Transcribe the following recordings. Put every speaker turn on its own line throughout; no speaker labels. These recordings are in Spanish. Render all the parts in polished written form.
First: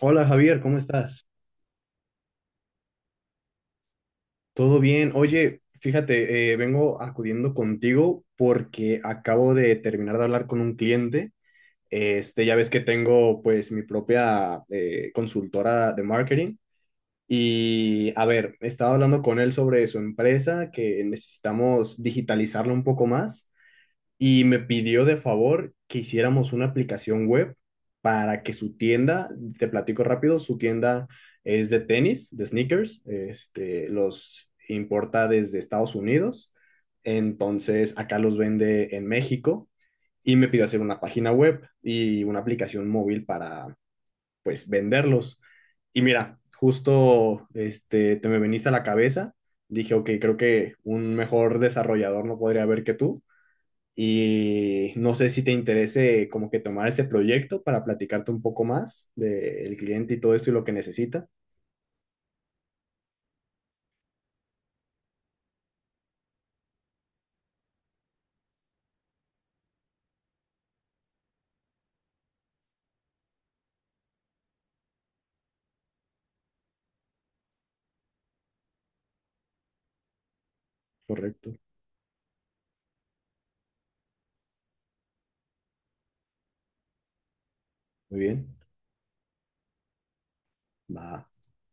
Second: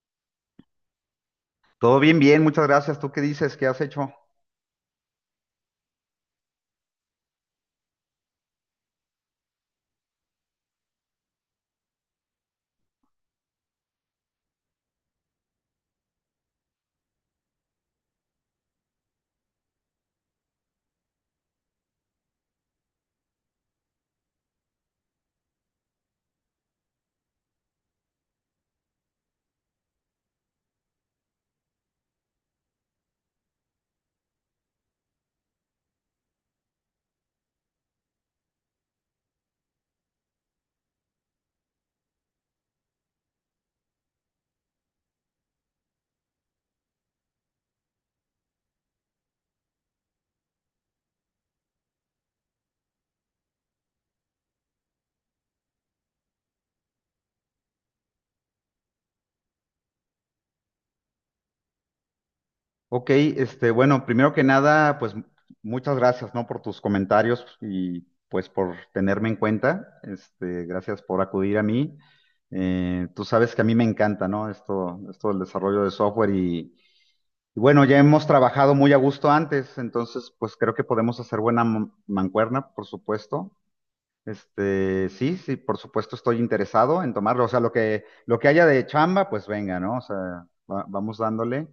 Hola Javier, ¿cómo estás?
Todo bien, bien, muchas gracias. ¿Tú qué dices? ¿Qué has hecho?
¿Todo bien? Oye, fíjate, vengo acudiendo contigo porque acabo de terminar de hablar con un cliente. Este, ya ves que tengo pues mi propia consultora de marketing y a ver, estaba hablando con él sobre su empresa que necesitamos digitalizarla un poco más y me pidió de favor que hiciéramos una aplicación web para que su tienda, te platico rápido, su tienda es de tenis, de sneakers, este, los importa desde Estados Unidos, entonces acá los vende en México y me pidió hacer una página web y una aplicación móvil para, pues, venderlos. Y mira, justo, este, te me veniste a la cabeza, dije, ok, creo que un mejor desarrollador no podría haber que tú y no sé si te interese como que tomar ese proyecto para platicarte un poco más del cliente y todo esto y lo que necesita.
Ok, este, bueno, primero que nada, pues muchas gracias, ¿no? Por tus comentarios y pues por tenerme en cuenta. Este, gracias por acudir a mí. Tú sabes que a mí me encanta, ¿no? Esto del desarrollo de software y bueno, ya hemos trabajado muy a gusto antes, entonces pues creo que podemos hacer
Correcto,
buena mancuerna, por supuesto. Este, sí, sí, por supuesto estoy interesado en tomarlo. O sea, lo que,
muy
lo que
bien.
haya de chamba, pues venga, ¿no? O sea,
Va,
vamos dándole.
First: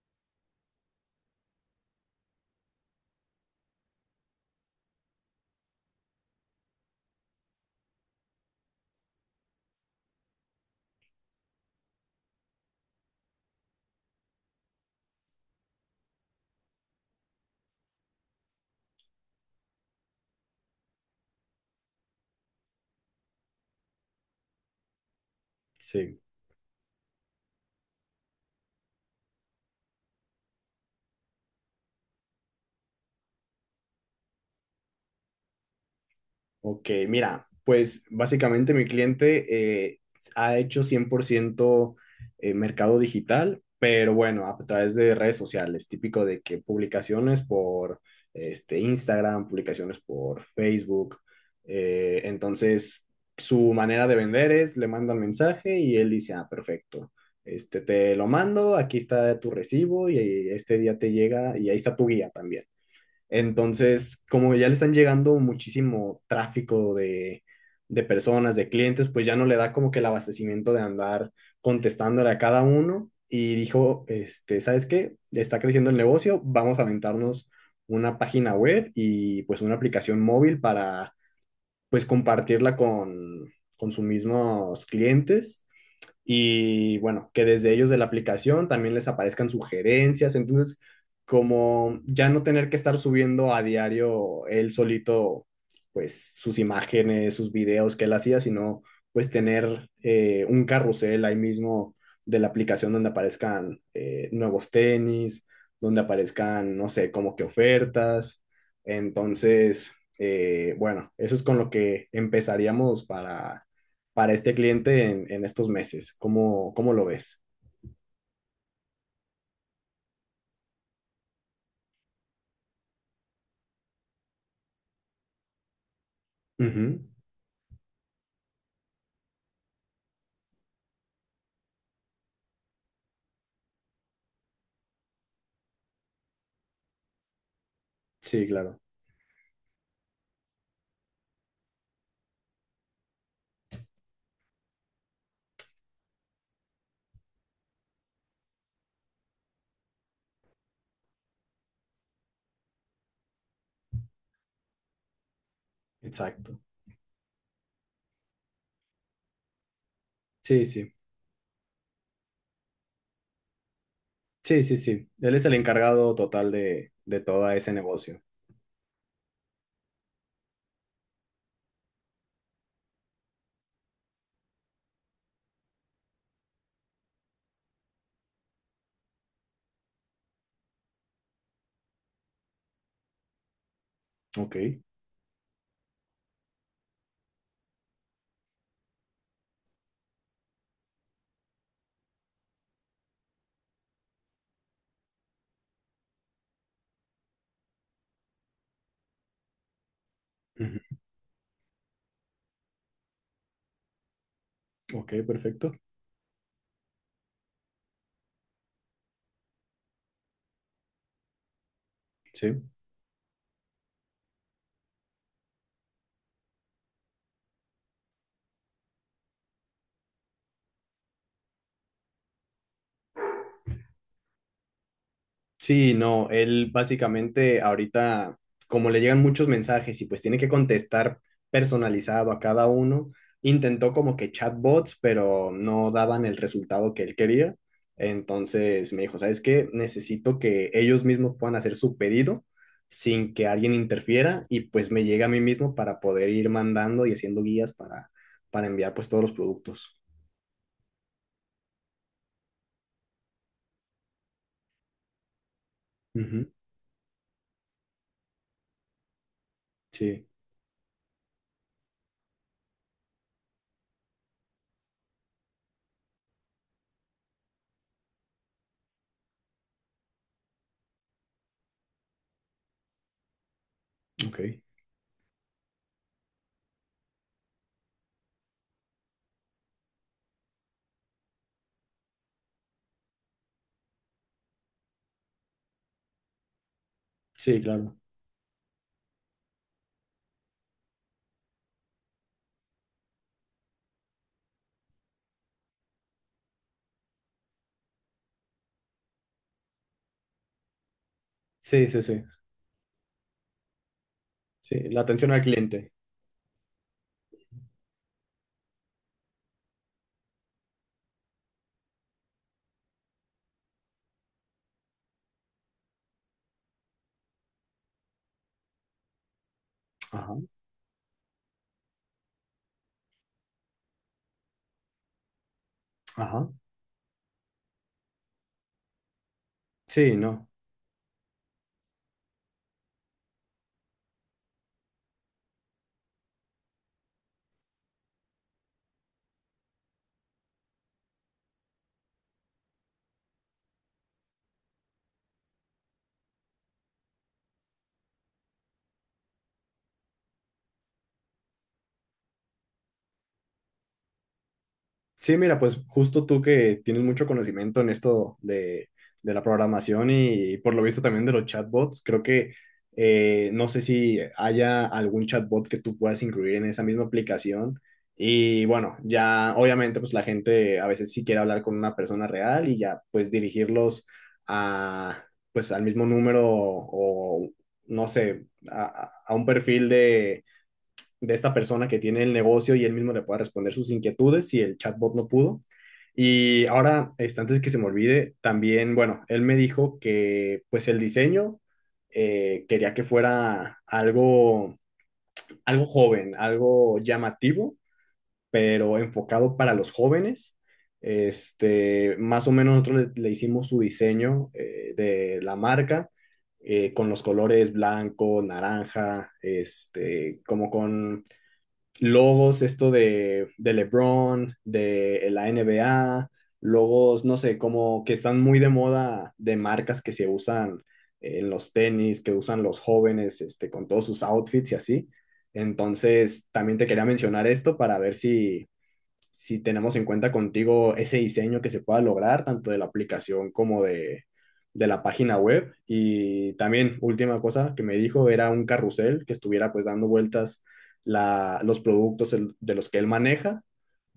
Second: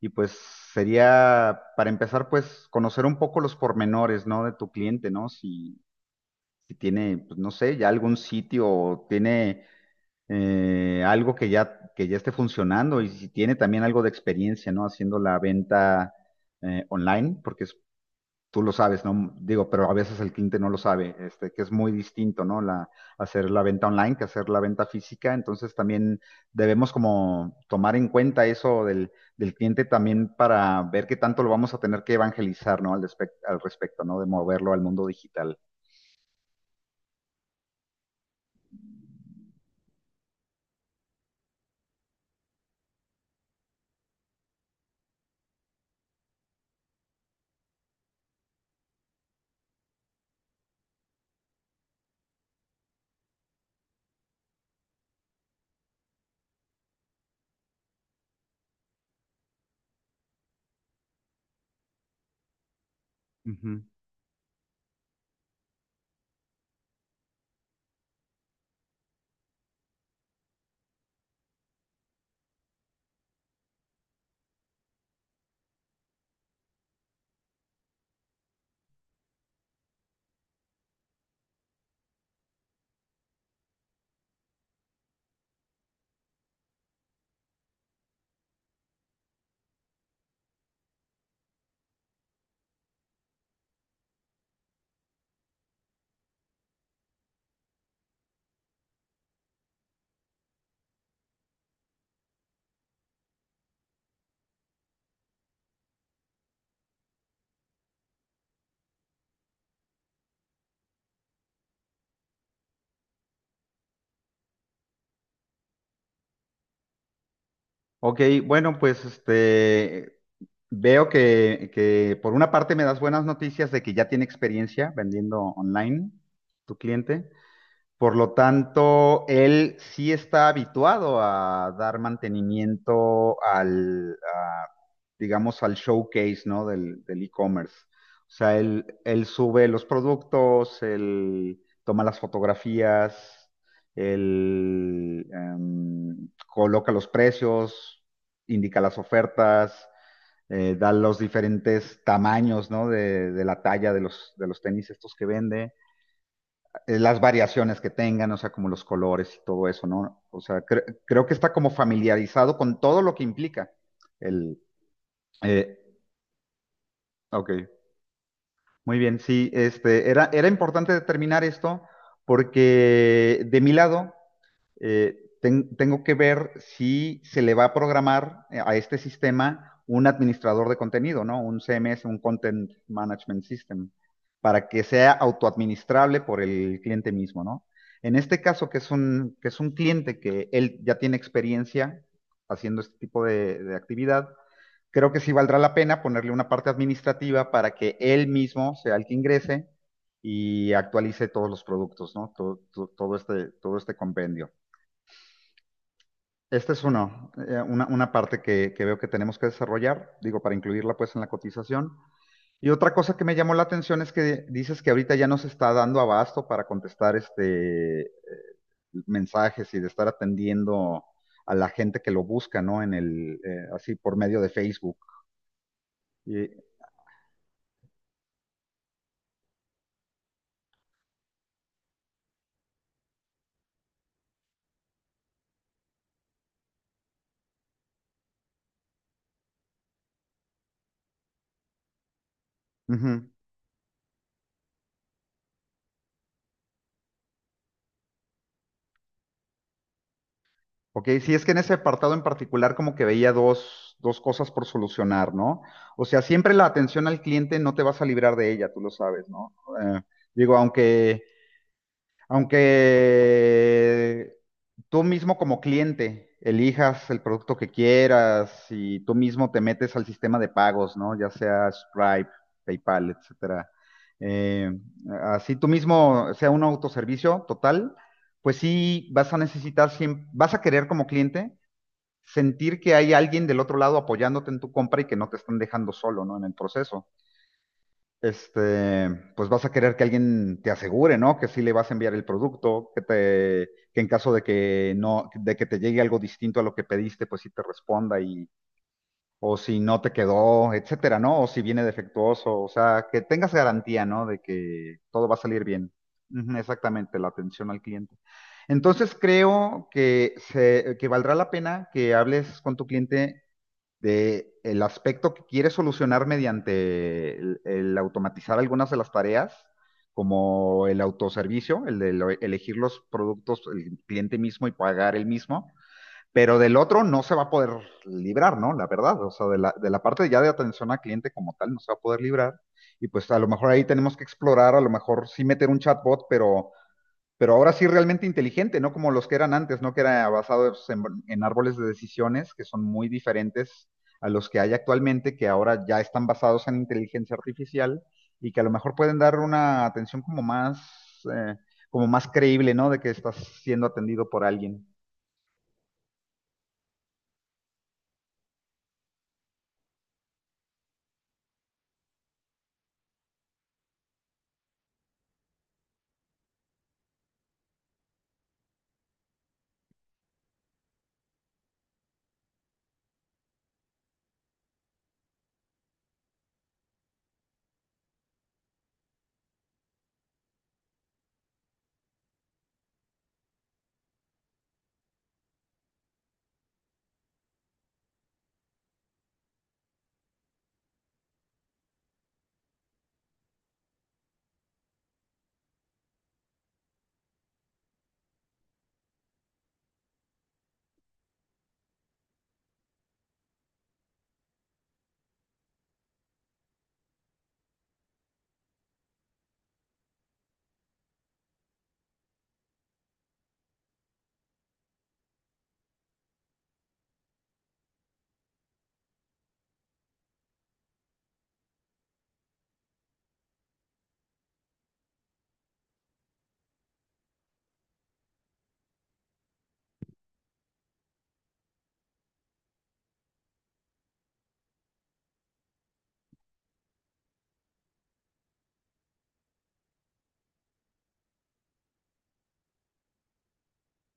Y pues sería, para empezar, pues conocer un poco los pormenores, ¿no? De tu cliente, ¿no? Si, si tiene, pues no sé, ya algún sitio o tiene algo que ya esté funcionando y si tiene también algo de experiencia, ¿no? Haciendo la venta online, porque es tú lo sabes, ¿no? Digo, pero a veces el cliente no lo sabe, este, que es muy distinto, ¿no? Hacer la venta online que hacer la venta física. Entonces también
sí.
debemos como tomar en cuenta eso del cliente también para ver qué tanto lo vamos a tener que evangelizar, ¿no? Al respecto, ¿no? De moverlo al mundo digital.
Ok, mira, pues básicamente mi cliente ha hecho 100% mercado digital, pero bueno, a través de redes sociales, típico de que publicaciones por este, Instagram, publicaciones por Facebook, entonces su manera de vender es, le mandan mensaje y él dice, ah, perfecto, este, te lo mando, aquí está tu recibo y este día te llega y ahí está tu guía también.
Ujú.
Entonces, como ya le están llegando muchísimo tráfico de personas, de clientes, pues ya no le da como que el abastecimiento de andar contestándole a cada uno. Y dijo, este, ¿sabes qué? Está creciendo el negocio, vamos a aventarnos una página web y pues una aplicación móvil para pues compartirla con sus mismos clientes y bueno, que desde ellos de la aplicación también les aparezcan sugerencias. Entonces, como ya no tener que estar subiendo a diario él solito, pues sus imágenes, sus videos que él hacía, sino pues tener un carrusel ahí mismo de la aplicación donde aparezcan nuevos tenis, donde aparezcan, no sé, como que ofertas. Entonces, bueno, eso es con lo que empezaríamos para este cliente en estos meses. ¿Cómo, cómo lo ves?
Ok, bueno, pues este. Veo que por una parte me das buenas noticias de que ya tiene experiencia vendiendo online tu
Ujú.
cliente. Por lo tanto, él sí está habituado a dar mantenimiento digamos, al showcase, ¿no? Del e-commerce. O
Sí,
sea,
claro,
él sube los productos, él toma las fotografías, él coloca los precios, indica las ofertas, da los diferentes tamaños, ¿no? De la talla de los tenis estos que vende
exacto.
las variaciones que tengan, o sea, como los colores y todo eso, ¿no? O sea,
Sí, sí,
creo que está como familiarizado con todo lo que implica el.
sí, sí, sí. Él es el
eh,
encargado total de todo
ok,
ese negocio.
muy bien, sí, este, era importante determinar esto porque de mi lado tengo que ver si se le va a programar a este sistema un administrador de contenido, ¿no? Un CMS, un Content Management System,
Ok.
para que sea autoadministrable por el cliente mismo, ¿no? En este caso, que es un cliente que él ya tiene experiencia haciendo este tipo de actividad, creo que sí valdrá la pena ponerle una parte administrativa para que él mismo sea el que ingrese y
Ujú.
actualice todos los productos, ¿no? Todo este compendio.
Ok, perfecto.
Este es uno, una parte que veo que tenemos que desarrollar, digo, para incluirla pues en la cotización.
Sí.
Y otra cosa que me llamó la atención es que dices que ahorita ya no se está dando abasto para contestar mensajes y de estar atendiendo a la gente que lo busca, ¿no? Así por medio de Facebook.
Sí, no,
Y,
él básicamente ahorita, como le llegan muchos mensajes y pues tiene que contestar personalizado a cada uno, intentó como que chatbots, pero no daban el resultado que él quería. Entonces me dijo, ¿sabes qué? Necesito que ellos mismos puedan hacer su pedido
Ujú.
sin que alguien interfiera y pues me llegue a mí mismo para poder ir mandando y haciendo guías para enviar pues todos los productos.
Ok, sí, es que en ese apartado en particular como que veía dos cosas por solucionar, ¿no? O sea,
Ujú,
siempre la atención al cliente no te vas a librar de ella, tú lo sabes, ¿no? Eh,
sí,
digo, aunque tú mismo como cliente elijas el producto que quieras y tú mismo te metes al sistema de pagos, ¿no? Ya sea Stripe, PayPal, etcétera.
ok.
Eh, así tú mismo sea un autoservicio total, pues sí vas a necesitar, vas a querer como cliente sentir que hay alguien del otro lado apoyándote en tu compra y que no te están dejando solo, ¿no? En el proceso
Sí, claro.
este, pues vas a querer que alguien te asegure, ¿no? Que sí le vas a enviar el producto, que en caso de que no, de que te llegue algo distinto a lo que pediste, pues sí te responda o si no te quedó, etcétera, ¿no? O si viene
Sí, sí, sí.
defectuoso, o sea, que tengas garantía, ¿no? De
Sí,
que
la
todo
atención
va a
al
salir bien.
cliente.
Ujú, exactamente, la atención al cliente. Entonces creo que valdrá la pena que hables con tu cliente de el aspecto que quiere solucionar mediante el automatizar algunas de las tareas,
Ajá,
como el autoservicio, el de elegir los productos el cliente mismo y pagar el mismo,
ajá.
pero del otro no se va a poder librar, ¿no? La verdad, o sea, de la
Sí,
parte ya de
no.
atención al cliente como tal no se va a poder librar. Y pues a lo mejor ahí tenemos que explorar, a lo mejor sí meter un chatbot, pero ahora sí realmente inteligente, no como los que eran antes, ¿no? Que era basado en árboles de decisiones que son muy diferentes a los que hay actualmente, que ahora ya están basados en inteligencia artificial y que a lo mejor pueden dar una atención eh, como más creíble, ¿no? De que estás siendo atendido por alguien.
Sí, mira, pues justo tú que tienes mucho conocimiento en esto de la programación y, por lo visto también de los chatbots, creo que no sé si haya algún chatbot que tú puedas incluir en esa misma aplicación. Y bueno, ya obviamente pues la gente a veces sí quiere hablar con una persona real y ya pues dirigirlos a pues al mismo número o no sé, a, a un perfil de esta persona que tiene el negocio y él mismo le pueda responder sus inquietudes si el chatbot no pudo. Y ahora, este, antes que se me olvide, también, bueno, él me dijo que pues el diseño quería que fuera algo, algo joven, algo llamativo, pero enfocado para los jóvenes. Este, más o menos nosotros le, le hicimos su diseño de la marca con los colores blanco, naranja, este, como con logos, esto de LeBron, de la NBA, logos, no sé, como que están muy de moda de marcas que se usan en los tenis, que usan los jóvenes, este, con todos sus outfits y así. Entonces, también te quería mencionar esto para ver si, si tenemos en cuenta contigo ese diseño que se pueda lograr, tanto de la aplicación como de la página web. Y también, última cosa que me dijo, era un carrusel que estuviera pues dando vueltas la, los productos el- de los que él maneja.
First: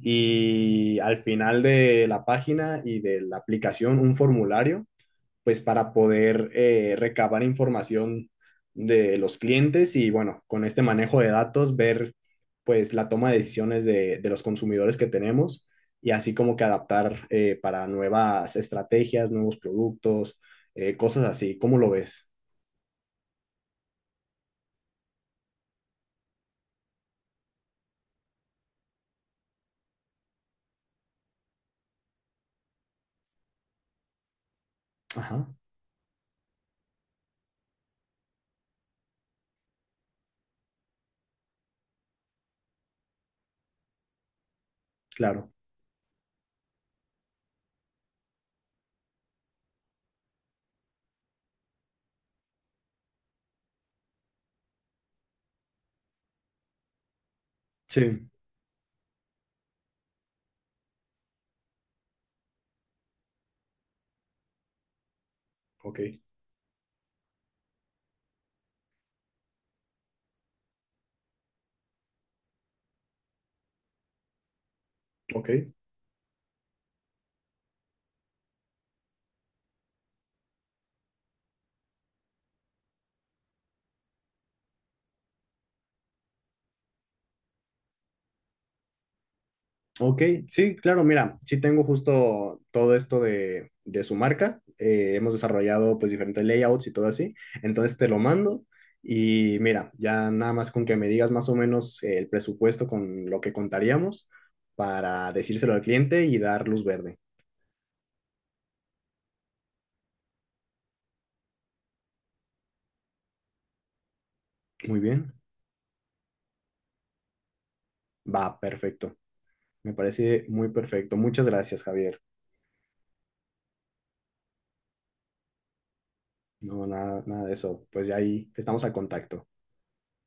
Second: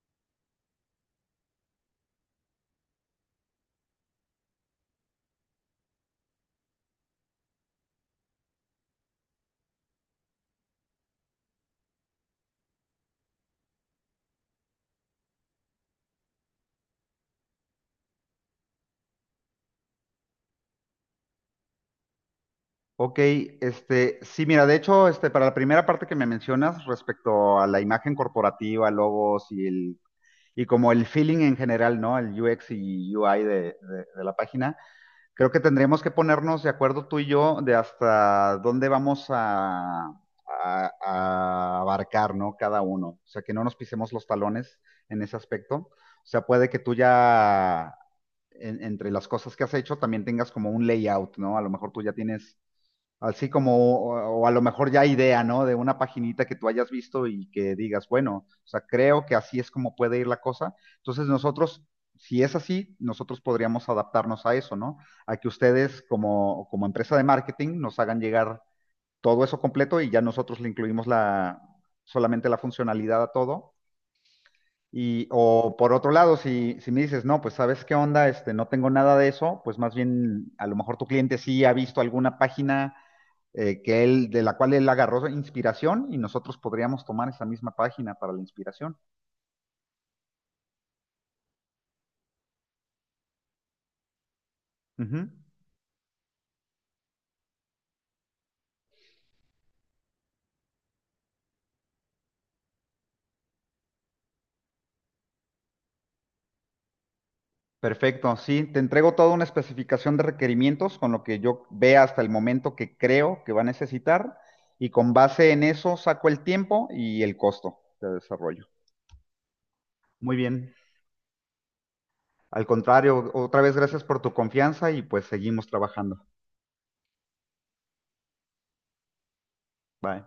Y al final de la página y de la aplicación, un formulario pues para poder recabar información de los clientes y bueno, con este manejo de datos ver pues la toma de decisiones de los consumidores que tenemos y así como que adaptar para nuevas estrategias, nuevos productos, cosas así. ¿Cómo lo ves?
Ok, este, sí, mira, de hecho, este, para la primera parte que me mencionas respecto a la imagen corporativa, logos y y como el feeling en general, ¿no? El UX y UI de la página.
Ajá,
Creo que tendríamos que ponernos de acuerdo tú y yo de hasta dónde vamos a abarcar, ¿no? Cada uno. O sea, que no nos pisemos los talones en ese
claro.
aspecto. O sea, puede que tú ya entre las cosas que has hecho también tengas como un layout, ¿no? A lo mejor tú ya tienes, así como, o a lo mejor ya idea, ¿no? De una paginita que tú hayas visto y que digas,
Sí,
bueno, o sea, creo que así es como puede ir la cosa. Entonces nosotros, si es así, nosotros podríamos adaptarnos a eso, ¿no? A que
ok,
ustedes como empresa de marketing nos hagan llegar todo eso completo y ya nosotros le incluimos solamente la funcionalidad a todo
ok.
o por otro lado, si me dices, no, pues sabes qué onda, este, no tengo nada de eso, pues más bien a lo mejor tu cliente sí ha visto alguna página de la cual él agarró inspiración y nosotros podríamos tomar esa misma página para la inspiración.
Ok, sí, claro, mira, sí tengo justo todo esto de su marca.
Ujú.
Hemos desarrollado pues diferentes layouts y todo así. Entonces te lo mando y mira, ya nada más con que me digas más o menos el presupuesto con lo que contaríamos para decírselo al cliente y dar luz verde.
Perfecto, sí, te entrego toda una especificación de requerimientos con lo que yo vea hasta el momento que creo que va a necesitar y
Muy
con
bien,
base en eso saco el tiempo y el costo de
va,
desarrollo.
perfecto. Me
Muy
parece muy
bien.
perfecto. Muchas gracias, Javier.
Al contrario, otra vez gracias por tu confianza y pues seguimos trabajando.
No, nada, nada de eso. Pues ya ahí estamos al contacto.
Bye.